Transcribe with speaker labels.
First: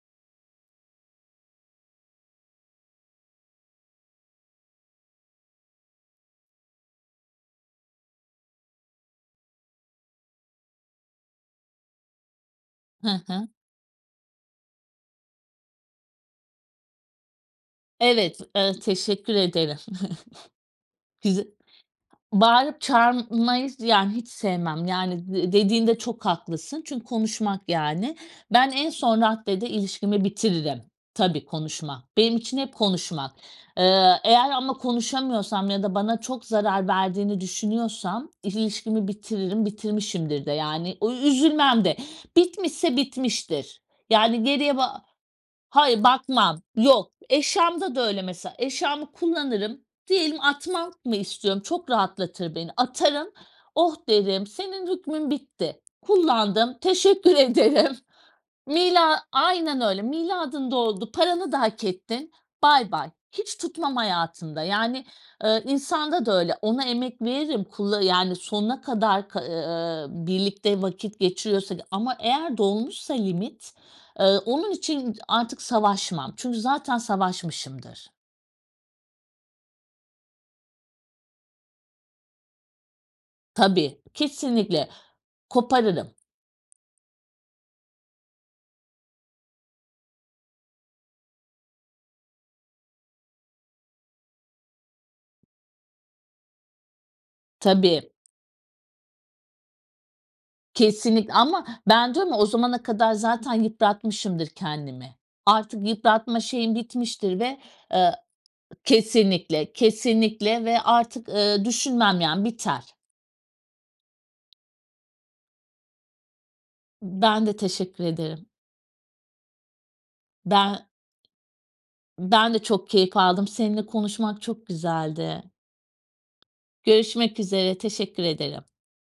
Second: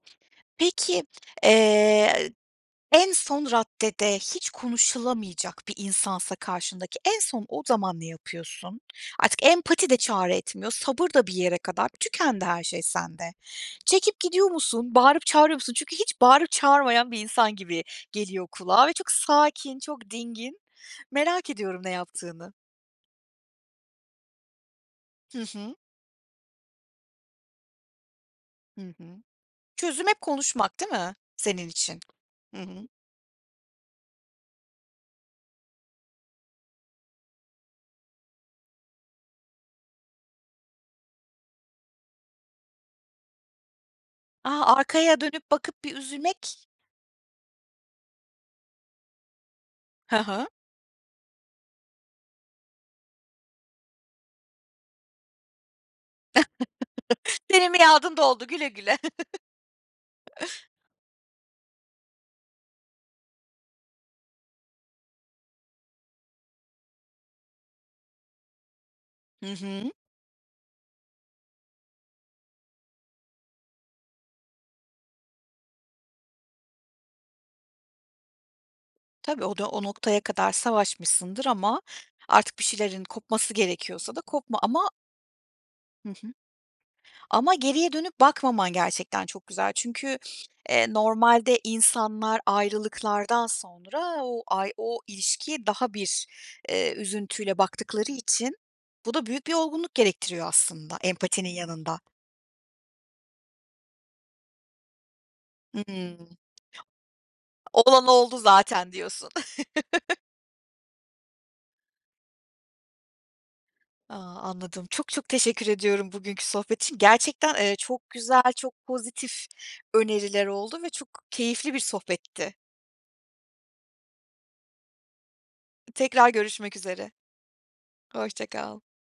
Speaker 1: Peki, eee, en son raddede hiç konuşulamayacak bir insansa karşındaki en son o zaman ne yapıyorsun? Artık empati de çare etmiyor, sabır da bir yere kadar, tükendi her şey
Speaker 2: Hı
Speaker 1: sende.
Speaker 2: hı.
Speaker 1: Çekip gidiyor musun? Bağırıp çağırıyor musun? Çünkü hiç bağırıp çağırmayan bir insan gibi
Speaker 2: Evet,
Speaker 1: geliyor
Speaker 2: ııı,
Speaker 1: kulağa ve çok
Speaker 2: teşekkür ederim.
Speaker 1: sakin, çok dingin. Merak
Speaker 2: [unintelligible]
Speaker 1: ediyorum ne yaptığını.
Speaker 2: Bağırıp, çağırmayı yani, hiç sevmem yani,
Speaker 1: Hı
Speaker 2: d
Speaker 1: hı.
Speaker 2: dediğinde çok haklısın. Çünkü konuşmak yani. Ben
Speaker 1: Hı
Speaker 2: en son
Speaker 1: hı.
Speaker 2: raddede
Speaker 1: Çözüm hep
Speaker 2: ilişkimi
Speaker 1: konuşmak
Speaker 2: bitiririm.
Speaker 1: değil mi
Speaker 2: Tabii,
Speaker 1: senin için?
Speaker 2: konuşma; benim için
Speaker 1: Hı
Speaker 2: hep
Speaker 1: hı.
Speaker 2: konuşmak. Eee, eğer ama konuşamıyorsam ya da bana çok zarar verdiğini düşünüyorsam, ilişkimi bitiririm; bitirmişimdir de yani [unintelligible] üzülmem de. Bitmişse bitmiştir. Yani,
Speaker 1: A,
Speaker 2: geriye ba
Speaker 1: arkaya dönüp bakıp bir
Speaker 2: Hayır, bakmam.
Speaker 1: üzülmek.
Speaker 2: Yok eşyamda da öyle mesela; eşyamı kullanırım
Speaker 1: Hı
Speaker 2: diyelim
Speaker 1: hı.
Speaker 2: atmak mı istiyorum, çok rahatlatır beni, atarım. Oh derim, senin hükmün bitti, kullandım teşekkür
Speaker 1: Senin
Speaker 2: ederim.
Speaker 1: miadın doldu, güle güle.
Speaker 2: Milad aynen öyle. Miadın doldu, paranı da hak ettin, bay bay. Hiç tutmam hayatımda. Yani, eee, insanda da öyle; ona emek veririm, kulla yani sonuna kadar k
Speaker 1: Hı hı.
Speaker 2: ııı, birlikte vakit geçiriyorsak. Ama eğer dolmuşsa limit, ııı, onun için ı artık savaşmam. Çünkü zaten savaşmışımdır
Speaker 1: Tabii, o da, o noktaya kadar savaşmışsındır ama, artık bir şeylerin kopması
Speaker 2: Tabii,
Speaker 1: gerekiyorsa da kopma,
Speaker 2: kesinlikle,
Speaker 1: ama Hı
Speaker 2: koparırım.
Speaker 1: hı. Ama geriye dönüp bakmaman, gerçekten çok güzel. Çünkü, eee, normalde insanlar ayrılıklardan sonra o ay, o ilişkiye daha bir, eee, üzüntüyle
Speaker 2: Tabii.
Speaker 1: baktıkları için, bu da büyük bir olgunluk gerektiriyor aslında,
Speaker 2: Kesinlikle.
Speaker 1: empatinin
Speaker 2: Ama
Speaker 1: yanında.
Speaker 2: ben diyorum ya o zamana kadar zaten yıpratmışımdır, kendimi. Artık
Speaker 1: Hıı.
Speaker 2: yıpratma şeyim bitmiştir ve
Speaker 1: Olan
Speaker 2: eee
Speaker 1: oldu zaten diyorsun.
Speaker 2: kesinlikle, kesinlikle ve artık, ııı, düşünmem yani biter.
Speaker 1: A, anladım. Çok, çok teşekkür ediyorum bugünkü sohbet için.
Speaker 2: B ben
Speaker 1: Gerçekten
Speaker 2: de
Speaker 1: eee,
Speaker 2: teşekkür
Speaker 1: çok güzel,
Speaker 2: ederim.
Speaker 1: çok pozitif öneriler oldu
Speaker 2: Ben
Speaker 1: ve çok keyifli bir
Speaker 2: Ben
Speaker 1: sohbetti.
Speaker 2: de çok keyif aldım. Seninle konuşmak, çok güzeldi.
Speaker 1: Tekrar görüşmek üzere.
Speaker 2: Görüşmek üzere teşekkür
Speaker 1: Hoşça
Speaker 2: ederim.
Speaker 1: kal.